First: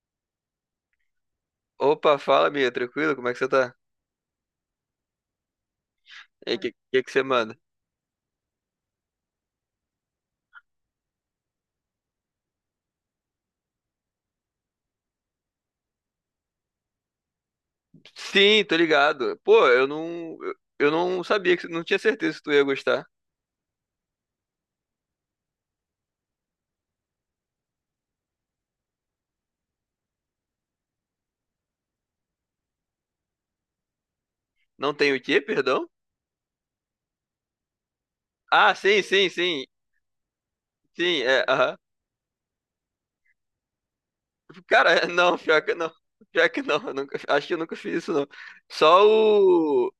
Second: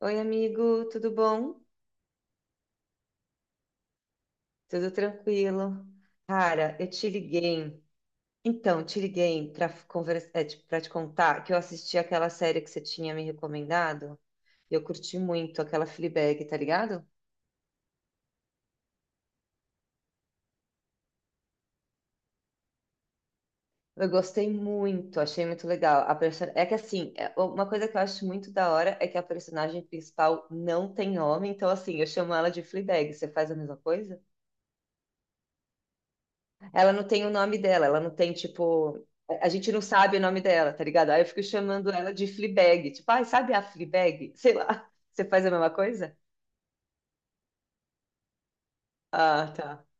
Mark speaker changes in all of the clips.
Speaker 1: Oi, amigo, tudo bom?
Speaker 2: Opa, fala, Bia, tranquilo? Como é que você tá?
Speaker 1: Tudo tranquilo?
Speaker 2: E aí, que,
Speaker 1: Cara, eu
Speaker 2: que
Speaker 1: te
Speaker 2: que você manda?
Speaker 1: liguei. Então, te liguei para conversar, para te contar que eu assisti aquela série que você tinha me recomendado e eu curti muito aquela Fleabag, tá ligado?
Speaker 2: Sim, tô ligado. Pô, eu não sabia que não tinha certeza se tu ia gostar.
Speaker 1: Eu gostei muito, achei muito legal. É que assim, uma coisa que eu acho muito da hora é que a personagem principal não tem homem, então assim, eu chamo ela de Fleabag. Você faz a mesma coisa?
Speaker 2: Não tem o quê, perdão?
Speaker 1: Ela não tem o nome dela, ela não tem,
Speaker 2: Ah,
Speaker 1: tipo.
Speaker 2: sim, sim,
Speaker 1: A
Speaker 2: sim.
Speaker 1: gente não sabe o nome dela, tá ligado?
Speaker 2: Sim,
Speaker 1: Aí eu fico
Speaker 2: é, aham.
Speaker 1: chamando ela de Fleabag. Tipo, ai, sabe a Fleabag? Sei lá.
Speaker 2: Cara,
Speaker 1: Você
Speaker 2: não,
Speaker 1: faz a
Speaker 2: pior
Speaker 1: mesma
Speaker 2: que não.
Speaker 1: coisa?
Speaker 2: Pior que não, eu nunca, acho que eu nunca fiz isso não. Só
Speaker 1: Ah, tá.
Speaker 2: o.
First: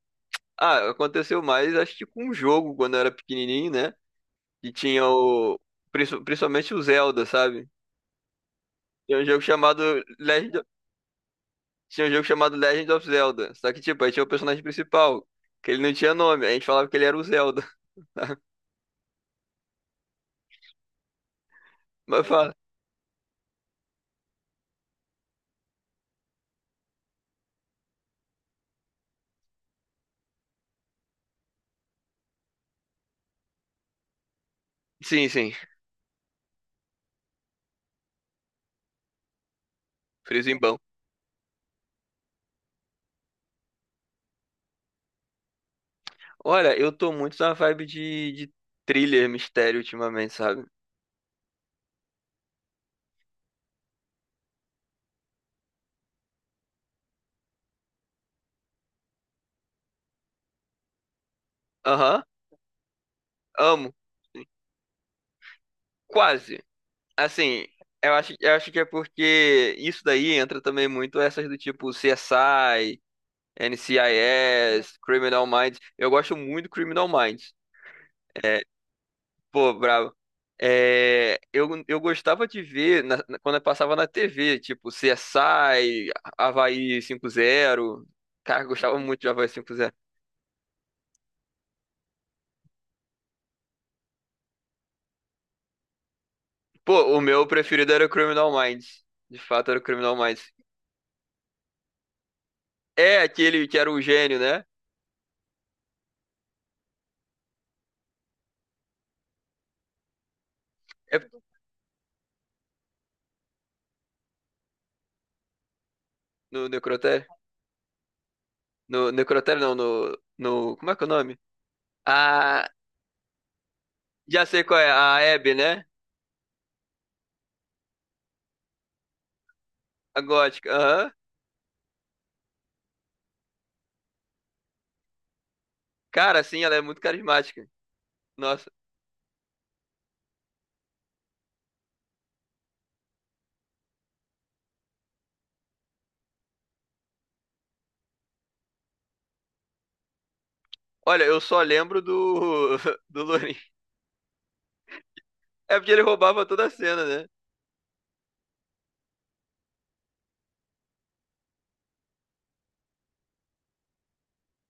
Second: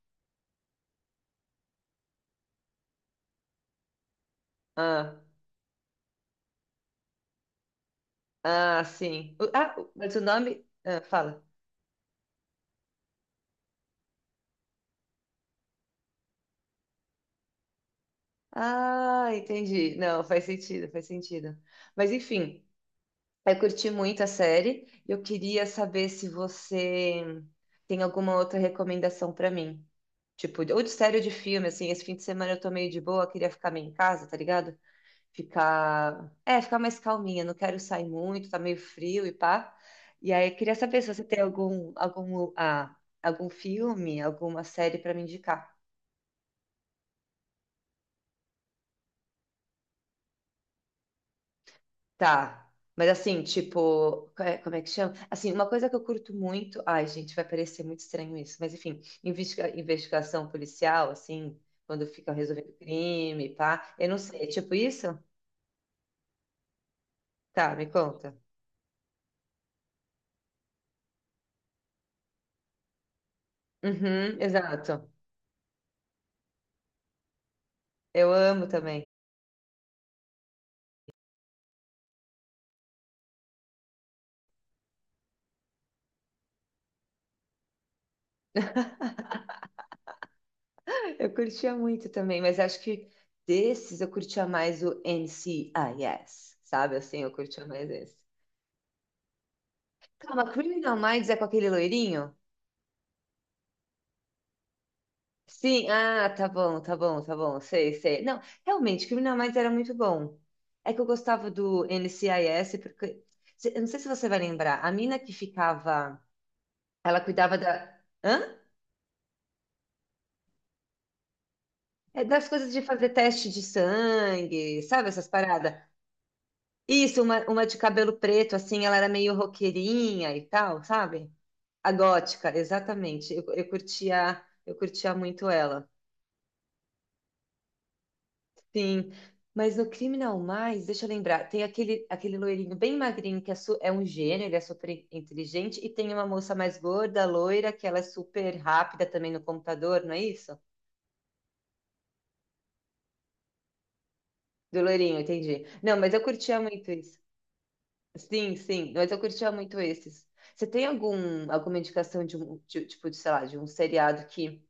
Speaker 2: Ah, aconteceu mais acho que com um jogo quando eu era pequenininho, né? E tinha
Speaker 1: Ah,
Speaker 2: o principalmente o Zelda, sabe?
Speaker 1: ah,
Speaker 2: Tem um
Speaker 1: sim.
Speaker 2: jogo
Speaker 1: Ah,
Speaker 2: chamado
Speaker 1: mas o
Speaker 2: Legend
Speaker 1: nome. Ah, fala.
Speaker 2: Tinha um jogo chamado Legend of Zelda. Só que, tipo, aí tinha o personagem principal, que ele não tinha nome. A gente falava que ele era o Zelda. Tá?
Speaker 1: Ah, entendi. Não, faz sentido, faz sentido. Mas
Speaker 2: Mas fala.
Speaker 1: enfim. Eu curti muito a série. Eu queria saber se você tem alguma outra recomendação pra mim. Tipo, ou de série ou de filme, assim, esse fim de semana eu tô meio de boa, queria ficar meio em casa, tá ligado?
Speaker 2: Sim, sim.
Speaker 1: Ficar, é, ficar mais calminha, não quero sair muito, tá meio frio e pá. E aí,
Speaker 2: Friso
Speaker 1: eu queria
Speaker 2: bom.
Speaker 1: saber se você tem algum, algum, algum filme, alguma série pra me indicar.
Speaker 2: Olha, eu tô muito na vibe de thriller, mistério ultimamente, sabe?
Speaker 1: Tá. Mas assim, tipo, como é que chama? Assim, uma coisa que eu curto muito. Ai, gente, vai parecer muito estranho isso, mas enfim, investigação policial, assim, quando
Speaker 2: Aham,
Speaker 1: fica resolvendo crime,
Speaker 2: amo.
Speaker 1: pá. Eu não sei, é tipo isso?
Speaker 2: Quase. Assim,
Speaker 1: Tá, me
Speaker 2: eu
Speaker 1: conta.
Speaker 2: acho, eu acho que é porque isso daí entra também muito essas do tipo CSI,
Speaker 1: Uhum,
Speaker 2: NCIS,
Speaker 1: exato.
Speaker 2: Criminal Minds. Eu gosto muito do Criminal Minds.
Speaker 1: Eu
Speaker 2: É.
Speaker 1: amo também.
Speaker 2: Pô, brabo. É, eu gostava de ver quando eu passava na TV, tipo C S CSI, Havaí 5-0. Cara, eu gostava muito de Havaí 5-0.
Speaker 1: Eu curtia muito também, mas acho que desses eu curtia mais o NCIS, sabe?
Speaker 2: Pô, o
Speaker 1: Assim, eu
Speaker 2: meu
Speaker 1: curtia mais
Speaker 2: preferido era o
Speaker 1: esse.
Speaker 2: Criminal Minds. De fato, era o Criminal Minds.
Speaker 1: Calma, Criminal Minds é com aquele loirinho?
Speaker 2: É aquele que era o gênio, né?
Speaker 1: Sim, ah, tá bom, tá bom, tá bom, sei, sei. Não, realmente, Criminal Minds era muito bom. É que eu
Speaker 2: É
Speaker 1: gostava do NCIS, porque. Eu não sei se você vai lembrar, a mina que ficava.
Speaker 2: no
Speaker 1: Ela
Speaker 2: Necrotério?
Speaker 1: cuidava da. Hã?
Speaker 2: No Necrotério, não, no. Como é que é o nome?
Speaker 1: É das
Speaker 2: Ah,
Speaker 1: coisas de fazer teste de
Speaker 2: já sei qual
Speaker 1: sangue,
Speaker 2: é,
Speaker 1: sabe essas
Speaker 2: a Abby,
Speaker 1: paradas?
Speaker 2: né?
Speaker 1: Isso, uma de cabelo preto, assim, ela era meio
Speaker 2: A
Speaker 1: roqueirinha e
Speaker 2: gótica.
Speaker 1: tal,
Speaker 2: Aham.
Speaker 1: sabe? A gótica, exatamente. Eu curtia, eu curtia muito ela.
Speaker 2: Cara, sim, ela é muito carismática. Nossa.
Speaker 1: Sim, mas no Criminal Mais, deixa eu lembrar, tem aquele, aquele loirinho bem magrinho é um gênio, ele é super inteligente, e tem uma moça mais gorda, loira, que ela é super rápida também no computador, não é isso?
Speaker 2: Olha, eu só lembro do, do Lourinho.
Speaker 1: Do loirinho, entendi.
Speaker 2: É porque
Speaker 1: Não,
Speaker 2: ele
Speaker 1: mas eu
Speaker 2: roubava
Speaker 1: curtia
Speaker 2: toda a
Speaker 1: muito
Speaker 2: cena,
Speaker 1: isso.
Speaker 2: né?
Speaker 1: Sim, sim, mas eu curtia muito esses. Você tem algum, alguma indicação de um, tipo, de, sei lá, de um seriado que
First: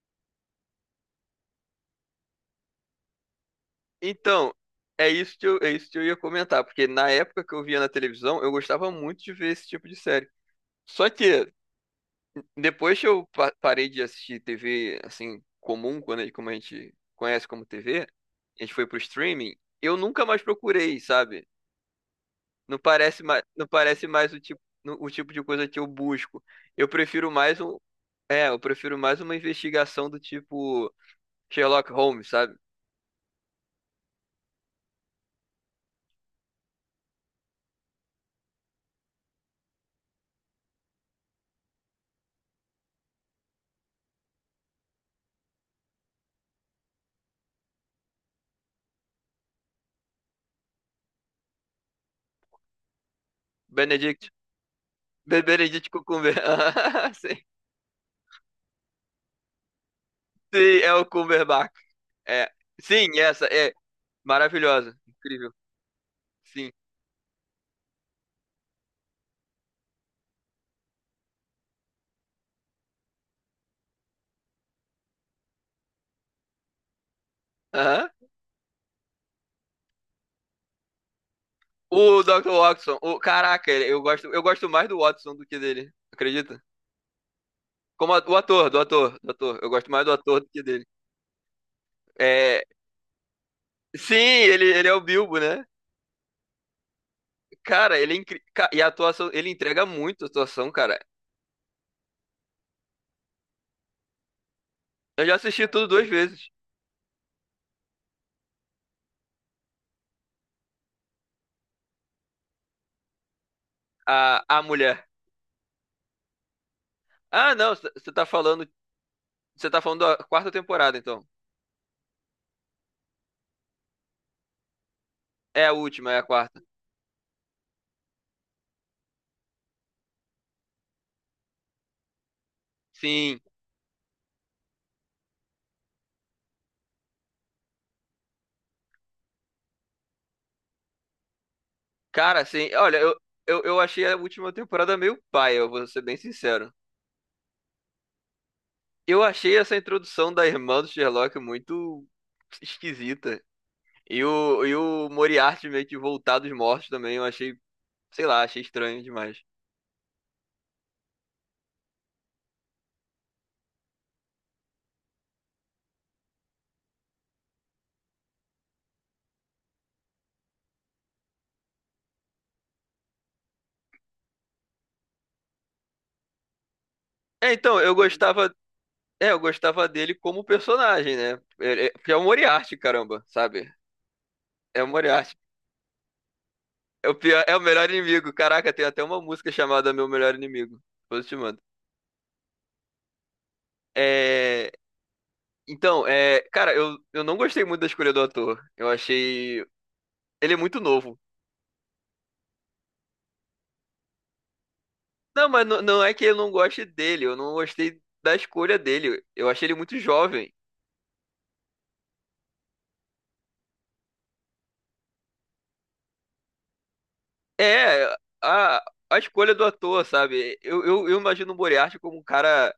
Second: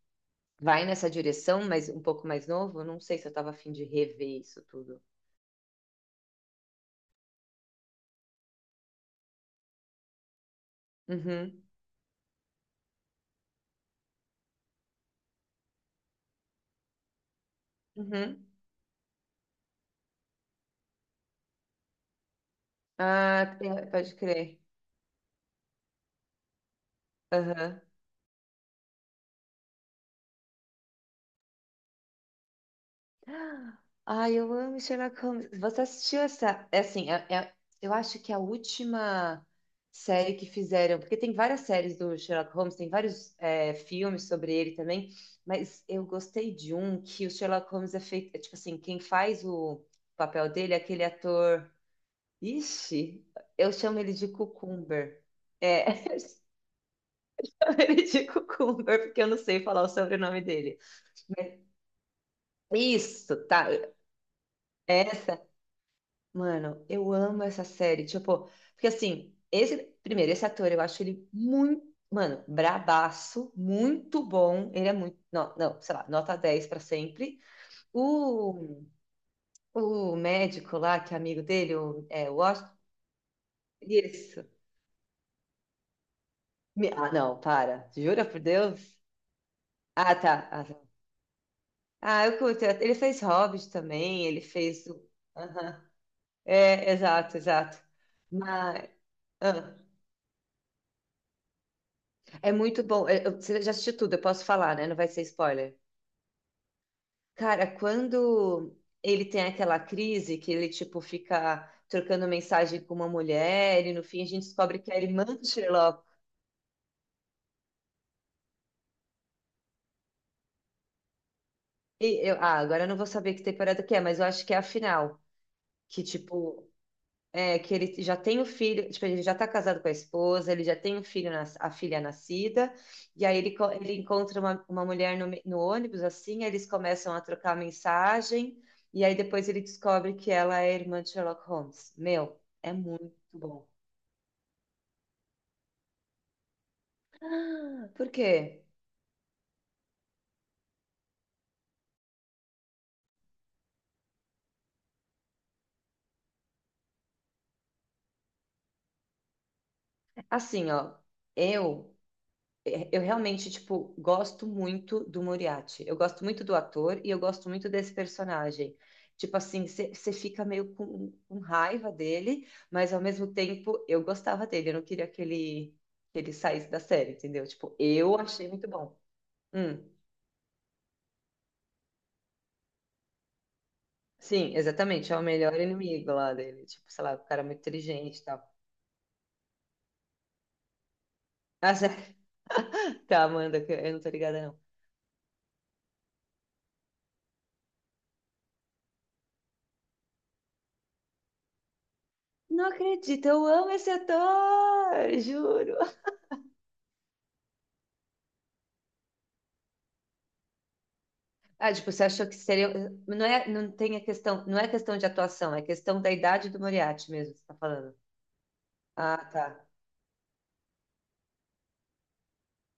Speaker 1: vai nessa direção, mas um pouco mais novo? Eu não sei se eu tava afim de rever
Speaker 2: Então,
Speaker 1: isso tudo.
Speaker 2: é isso que eu ia comentar, porque na época que eu via na televisão, eu gostava muito de ver esse tipo de série. Só que
Speaker 1: Uhum,
Speaker 2: depois que eu parei de assistir TV assim comum, quando como a gente conhece como TV,
Speaker 1: uhum.
Speaker 2: a gente foi pro streaming, eu nunca mais procurei, sabe? Não parece mais,
Speaker 1: Ah,
Speaker 2: não parece
Speaker 1: pode
Speaker 2: mais o tipo,
Speaker 1: crer.
Speaker 2: o tipo de coisa que eu busco. Eu prefiro mais um,
Speaker 1: Aham.
Speaker 2: eu prefiro mais uma investigação do tipo Sherlock Holmes, sabe?
Speaker 1: Ai, eu amo Sherlock Holmes. Você assistiu essa? É assim, eu acho que é a última série que fizeram, porque tem várias séries do Sherlock Holmes, tem vários é, filmes sobre ele também, mas eu gostei de um que o Sherlock Holmes é feito, é tipo assim, quem faz o papel dele é aquele ator. Ixi, eu chamo ele de
Speaker 2: Benedict
Speaker 1: Cucumber. É,
Speaker 2: Beberedito
Speaker 1: eu
Speaker 2: Cucumber.
Speaker 1: chamo
Speaker 2: Sim.
Speaker 1: ele de Cucumber, porque eu não sei falar o sobrenome
Speaker 2: Sim,
Speaker 1: dele.
Speaker 2: é o
Speaker 1: Mas-
Speaker 2: Cumberbatch. É. Sim,
Speaker 1: Isso,
Speaker 2: essa
Speaker 1: tá.
Speaker 2: é maravilhosa.
Speaker 1: Essa
Speaker 2: Incrível. Sim.
Speaker 1: mano, eu amo essa série. Tipo, porque assim, esse, primeiro, esse ator, eu acho ele muito, mano, bradaço, muito bom. Ele é muito, não, não, sei lá, nota 10 pra sempre.
Speaker 2: Aham.
Speaker 1: O, o médico lá, que é amigo dele, o,
Speaker 2: O
Speaker 1: é, o
Speaker 2: Dr.
Speaker 1: Washington,
Speaker 2: Watson. O, caraca, eu gosto, eu
Speaker 1: isso.
Speaker 2: gosto mais do Watson do que dele. Acredita?
Speaker 1: Ah, não, para.
Speaker 2: Como
Speaker 1: Jura
Speaker 2: o
Speaker 1: por
Speaker 2: ator, do
Speaker 1: Deus?
Speaker 2: ator, do ator. Eu gosto mais do
Speaker 1: Ah,
Speaker 2: ator do
Speaker 1: tá.
Speaker 2: que
Speaker 1: Ah, tá.
Speaker 2: dele.
Speaker 1: Ah, eu curto.
Speaker 2: É,
Speaker 1: Ele fez Hobbit
Speaker 2: sim,
Speaker 1: também, ele
Speaker 2: ele,
Speaker 1: fez
Speaker 2: ele é o
Speaker 1: o...
Speaker 2: Bilbo, né?
Speaker 1: Aham. É, exato, exato.
Speaker 2: Cara, ele é incri... ca- e a
Speaker 1: Mas...
Speaker 2: atuação, ele
Speaker 1: ah.
Speaker 2: entrega muito a atuação, cara.
Speaker 1: É muito bom. Você já assistiu tudo, eu posso falar, né? Não vai ser
Speaker 2: Eu já assisti
Speaker 1: spoiler.
Speaker 2: tudo duas vezes.
Speaker 1: Cara, quando ele tem aquela crise que ele, tipo, fica trocando mensagem com uma mulher e no fim a
Speaker 2: A,
Speaker 1: gente
Speaker 2: a
Speaker 1: descobre que é a
Speaker 2: mulher.
Speaker 1: irmã do Sherlock.
Speaker 2: Ah, não, você tá falando, da quarta temporada, então.
Speaker 1: E eu, ah, agora eu não vou saber que temporada que é, mas eu acho que é a final.
Speaker 2: É a
Speaker 1: Que,
Speaker 2: última, é a quarta.
Speaker 1: tipo, é, que ele já tem o filho, tipo, ele já tá casado com a esposa, ele já tem um filho, a filha nascida, e aí
Speaker 2: Sim.
Speaker 1: ele, ele encontra uma mulher no, no ônibus, assim, aí eles começam a trocar mensagem, e aí depois ele descobre que ela é irmã de Sherlock Holmes. Meu,
Speaker 2: Cara, sim.
Speaker 1: é
Speaker 2: Olha,
Speaker 1: muito
Speaker 2: eu, eu,
Speaker 1: bom.
Speaker 2: eu achei a última temporada meio paia, eu vou ser bem sincero.
Speaker 1: Ah, por quê?
Speaker 2: Eu achei essa introdução da irmã do Sherlock muito esquisita. E o Moriarty meio que voltar dos mortos também, eu achei, sei lá, achei estranho demais.
Speaker 1: Assim, ó, eu é, eu realmente, tipo, gosto muito do Moriarty. Eu gosto muito do ator e eu gosto muito desse personagem. Tipo assim, você fica meio com raiva dele, mas ao mesmo tempo eu gostava dele. Eu não queria que ele saísse da série, entendeu?
Speaker 2: É,
Speaker 1: Tipo,
Speaker 2: então, eu
Speaker 1: eu
Speaker 2: gostava,
Speaker 1: achei muito bom.
Speaker 2: é, eu
Speaker 1: Hum,
Speaker 2: gostava dele como personagem, né? Porque é o Moriarty, caramba, sabe?
Speaker 1: sim,
Speaker 2: É o
Speaker 1: exatamente. É o
Speaker 2: Moriarty.
Speaker 1: melhor inimigo lá dele. Tipo, sei
Speaker 2: É
Speaker 1: lá,
Speaker 2: o
Speaker 1: o cara
Speaker 2: pior,
Speaker 1: é
Speaker 2: é o
Speaker 1: muito
Speaker 2: melhor
Speaker 1: inteligente e
Speaker 2: inimigo.
Speaker 1: tal.
Speaker 2: Caraca, tem até uma música chamada Meu Melhor Inimigo. Depois eu te mando.
Speaker 1: Ah, sério? Tá, Amanda, que eu não tô ligada, não.
Speaker 2: É, então, cara, eu não gostei muito da escolha do ator. Eu achei. Ele é muito novo.
Speaker 1: Não acredito, eu amo esse ator,
Speaker 2: Não, mas
Speaker 1: juro.
Speaker 2: não, não é que eu não goste dele, eu não gostei da escolha dele. Eu achei ele muito jovem.
Speaker 1: Ah, tipo, você achou que seria. Não é, não tem a questão, não é questão de atuação, é questão da idade do Moriarty mesmo, que você tá falando.
Speaker 2: É, a, a
Speaker 1: Ah, tá.
Speaker 2: escolha do ator, sabe? Eu imagino o Moriarty como um cara.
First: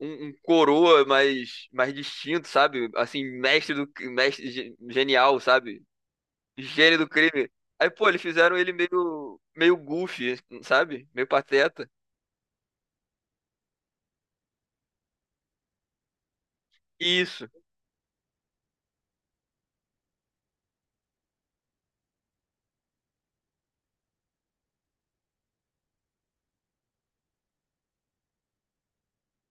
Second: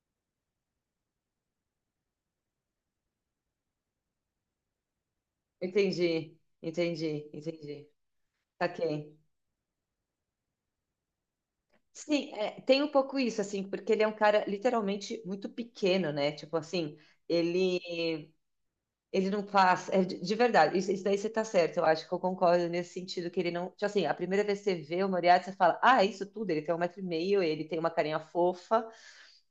Speaker 2: Um coroa mais, distinto, sabe? Assim, Mestre genial, sabe?
Speaker 1: Entendi,
Speaker 2: Gênio do
Speaker 1: entendi,
Speaker 2: crime.
Speaker 1: entendi.
Speaker 2: Aí, pô, eles fizeram ele
Speaker 1: Saquei.
Speaker 2: meio goofy, sabe? Meio pateta.
Speaker 1: Sim, é, tem um pouco isso, assim, porque ele é um cara literalmente muito pequeno, né? Tipo assim,
Speaker 2: Isso.
Speaker 1: ele. Ele não faz. É, de verdade, isso daí você tá certo, eu acho que eu concordo nesse sentido, que ele não. Tipo assim, a primeira vez que você vê o Moriarty, você fala, ah, é isso tudo, ele tem 1,5 metro, ele tem uma carinha fofa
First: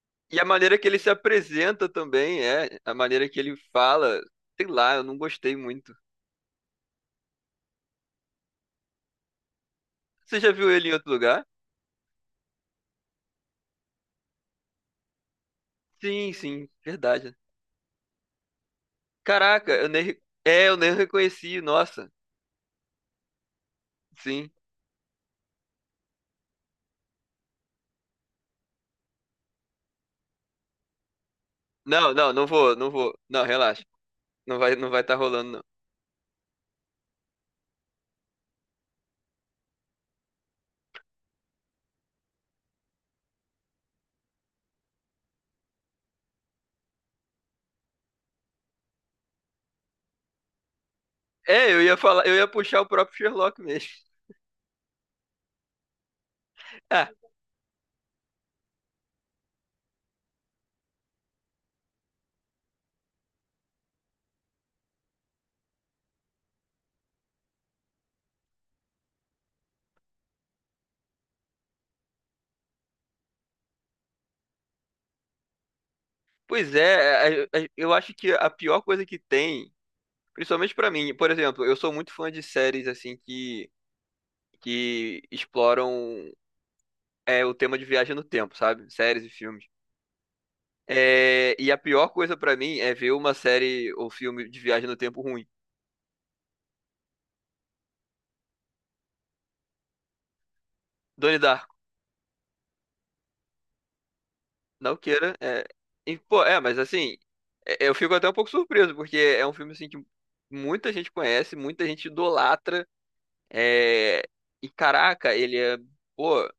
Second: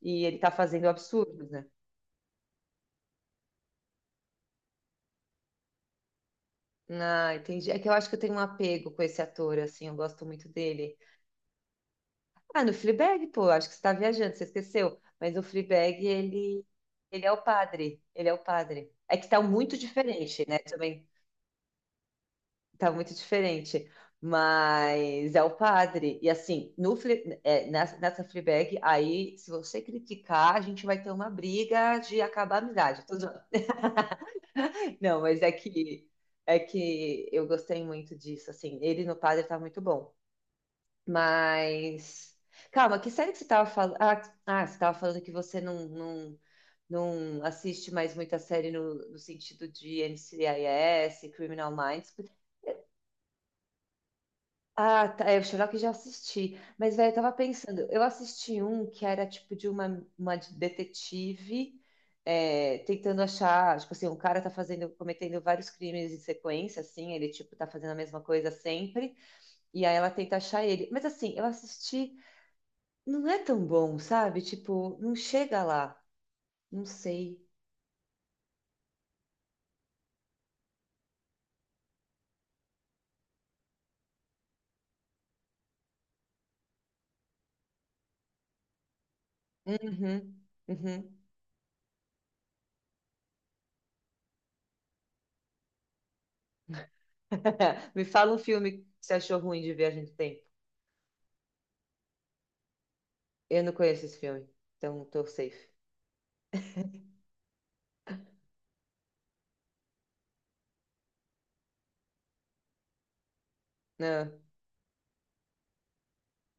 Speaker 1: e
Speaker 2: E
Speaker 1: ele
Speaker 2: a
Speaker 1: tá
Speaker 2: maneira que
Speaker 1: fazendo
Speaker 2: ele se
Speaker 1: absurdos, né?
Speaker 2: apresenta também é, a maneira que ele fala, sei lá, eu não gostei muito.
Speaker 1: Ah, entendi. É que eu acho que eu tenho um apego com esse ator, assim, eu gosto
Speaker 2: Você
Speaker 1: muito
Speaker 2: já viu ele em
Speaker 1: dele.
Speaker 2: outro lugar?
Speaker 1: Ah, no Fleabag, pô, acho que você tá viajando, você esqueceu. Mas o Fleabag,
Speaker 2: Sim,
Speaker 1: ele,
Speaker 2: sim,
Speaker 1: ele é
Speaker 2: verdade.
Speaker 1: o padre, ele é o padre. É que tá
Speaker 2: Caraca,
Speaker 1: muito
Speaker 2: eu nem, re-
Speaker 1: diferente, né?
Speaker 2: é, eu nem
Speaker 1: Também
Speaker 2: reconheci, nossa.
Speaker 1: tá muito diferente,
Speaker 2: Sim.
Speaker 1: mas é o padre. E assim, no, nessa, nessa Fleabag, aí, se você criticar, a gente vai ter uma briga
Speaker 2: Não,
Speaker 1: de
Speaker 2: não, não
Speaker 1: acabar a
Speaker 2: vou, não
Speaker 1: amizade.
Speaker 2: vou.
Speaker 1: Tô zoando.
Speaker 2: Não, relaxa. Não vai, não vai estar
Speaker 1: Não, mas
Speaker 2: rolando não.
Speaker 1: é que eu gostei muito disso, assim, ele no padre tá muito bom. Mas. Calma, que série que você estava falando? Ah, ah, você estava falando que você não, não, não assiste mais muita série no, no sentido de NCIS,
Speaker 2: É,
Speaker 1: Criminal
Speaker 2: eu ia
Speaker 1: Minds.
Speaker 2: falar, eu ia puxar o próprio Sherlock mesmo.
Speaker 1: Ah, tá, é, o Sherlock eu já assisti. Mas,
Speaker 2: Ah,
Speaker 1: velho, eu tava pensando, eu assisti um que era tipo de uma detetive é, tentando achar, tipo assim, um cara tá fazendo, cometendo vários crimes em sequência, assim, ele tipo tá fazendo a mesma coisa sempre, e aí ela tenta achar ele. Mas assim, eu assisti. Não é tão bom, sabe? Tipo, não chega lá.
Speaker 2: pois
Speaker 1: Não sei.
Speaker 2: é, eu acho que a pior coisa que tem, principalmente pra mim, por exemplo, eu sou muito fã de séries assim que exploram o tema de viagem no tempo, sabe? Séries e filmes.
Speaker 1: Uhum, uhum.
Speaker 2: É, e a pior coisa pra mim é ver uma série ou filme de viagem no tempo ruim.
Speaker 1: Me fala um filme que você achou ruim de viagem do tempo.
Speaker 2: Donnie Darko,
Speaker 1: Eu não conheço esse filme,
Speaker 2: não
Speaker 1: então tô
Speaker 2: queira. É,
Speaker 1: safe.
Speaker 2: e, pô, mas assim, eu fico até um pouco surpreso, porque é um filme assim que muita gente conhece, muita gente idolatra. É,
Speaker 1: Ah,
Speaker 2: e caraca, ele é, pô,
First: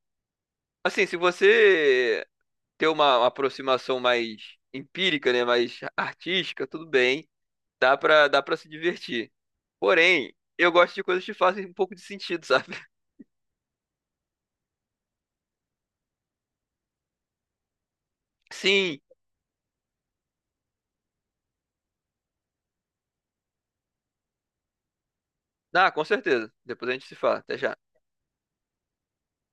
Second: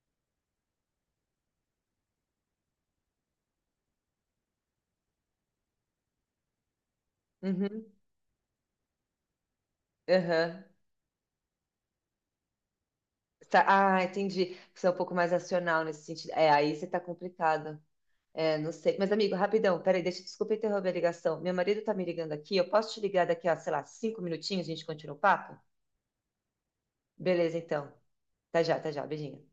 Speaker 2: assim, se você ter uma aproximação mais empírica, né, mais artística, tudo bem.
Speaker 1: uhum,
Speaker 2: Dá pra se divertir. Porém,
Speaker 1: aham.
Speaker 2: eu gosto de coisas que fazem um pouco de sentido, sabe?
Speaker 1: Tá, ah, entendi. Você é um pouco mais racional nesse sentido. É, aí você tá complicado. É, não sei.
Speaker 2: Sim.
Speaker 1: Mas, amigo, rapidão, peraí, deixa, desculpa interromper a ligação. Meu marido tá me ligando aqui. Eu posso te ligar daqui a, sei lá, 5 minutinhos, a gente continua o papo?
Speaker 2: Ah, com certeza. Depois a gente se fala.
Speaker 1: Beleza,
Speaker 2: Até já.
Speaker 1: então. Tá já, tá já. Beijinho.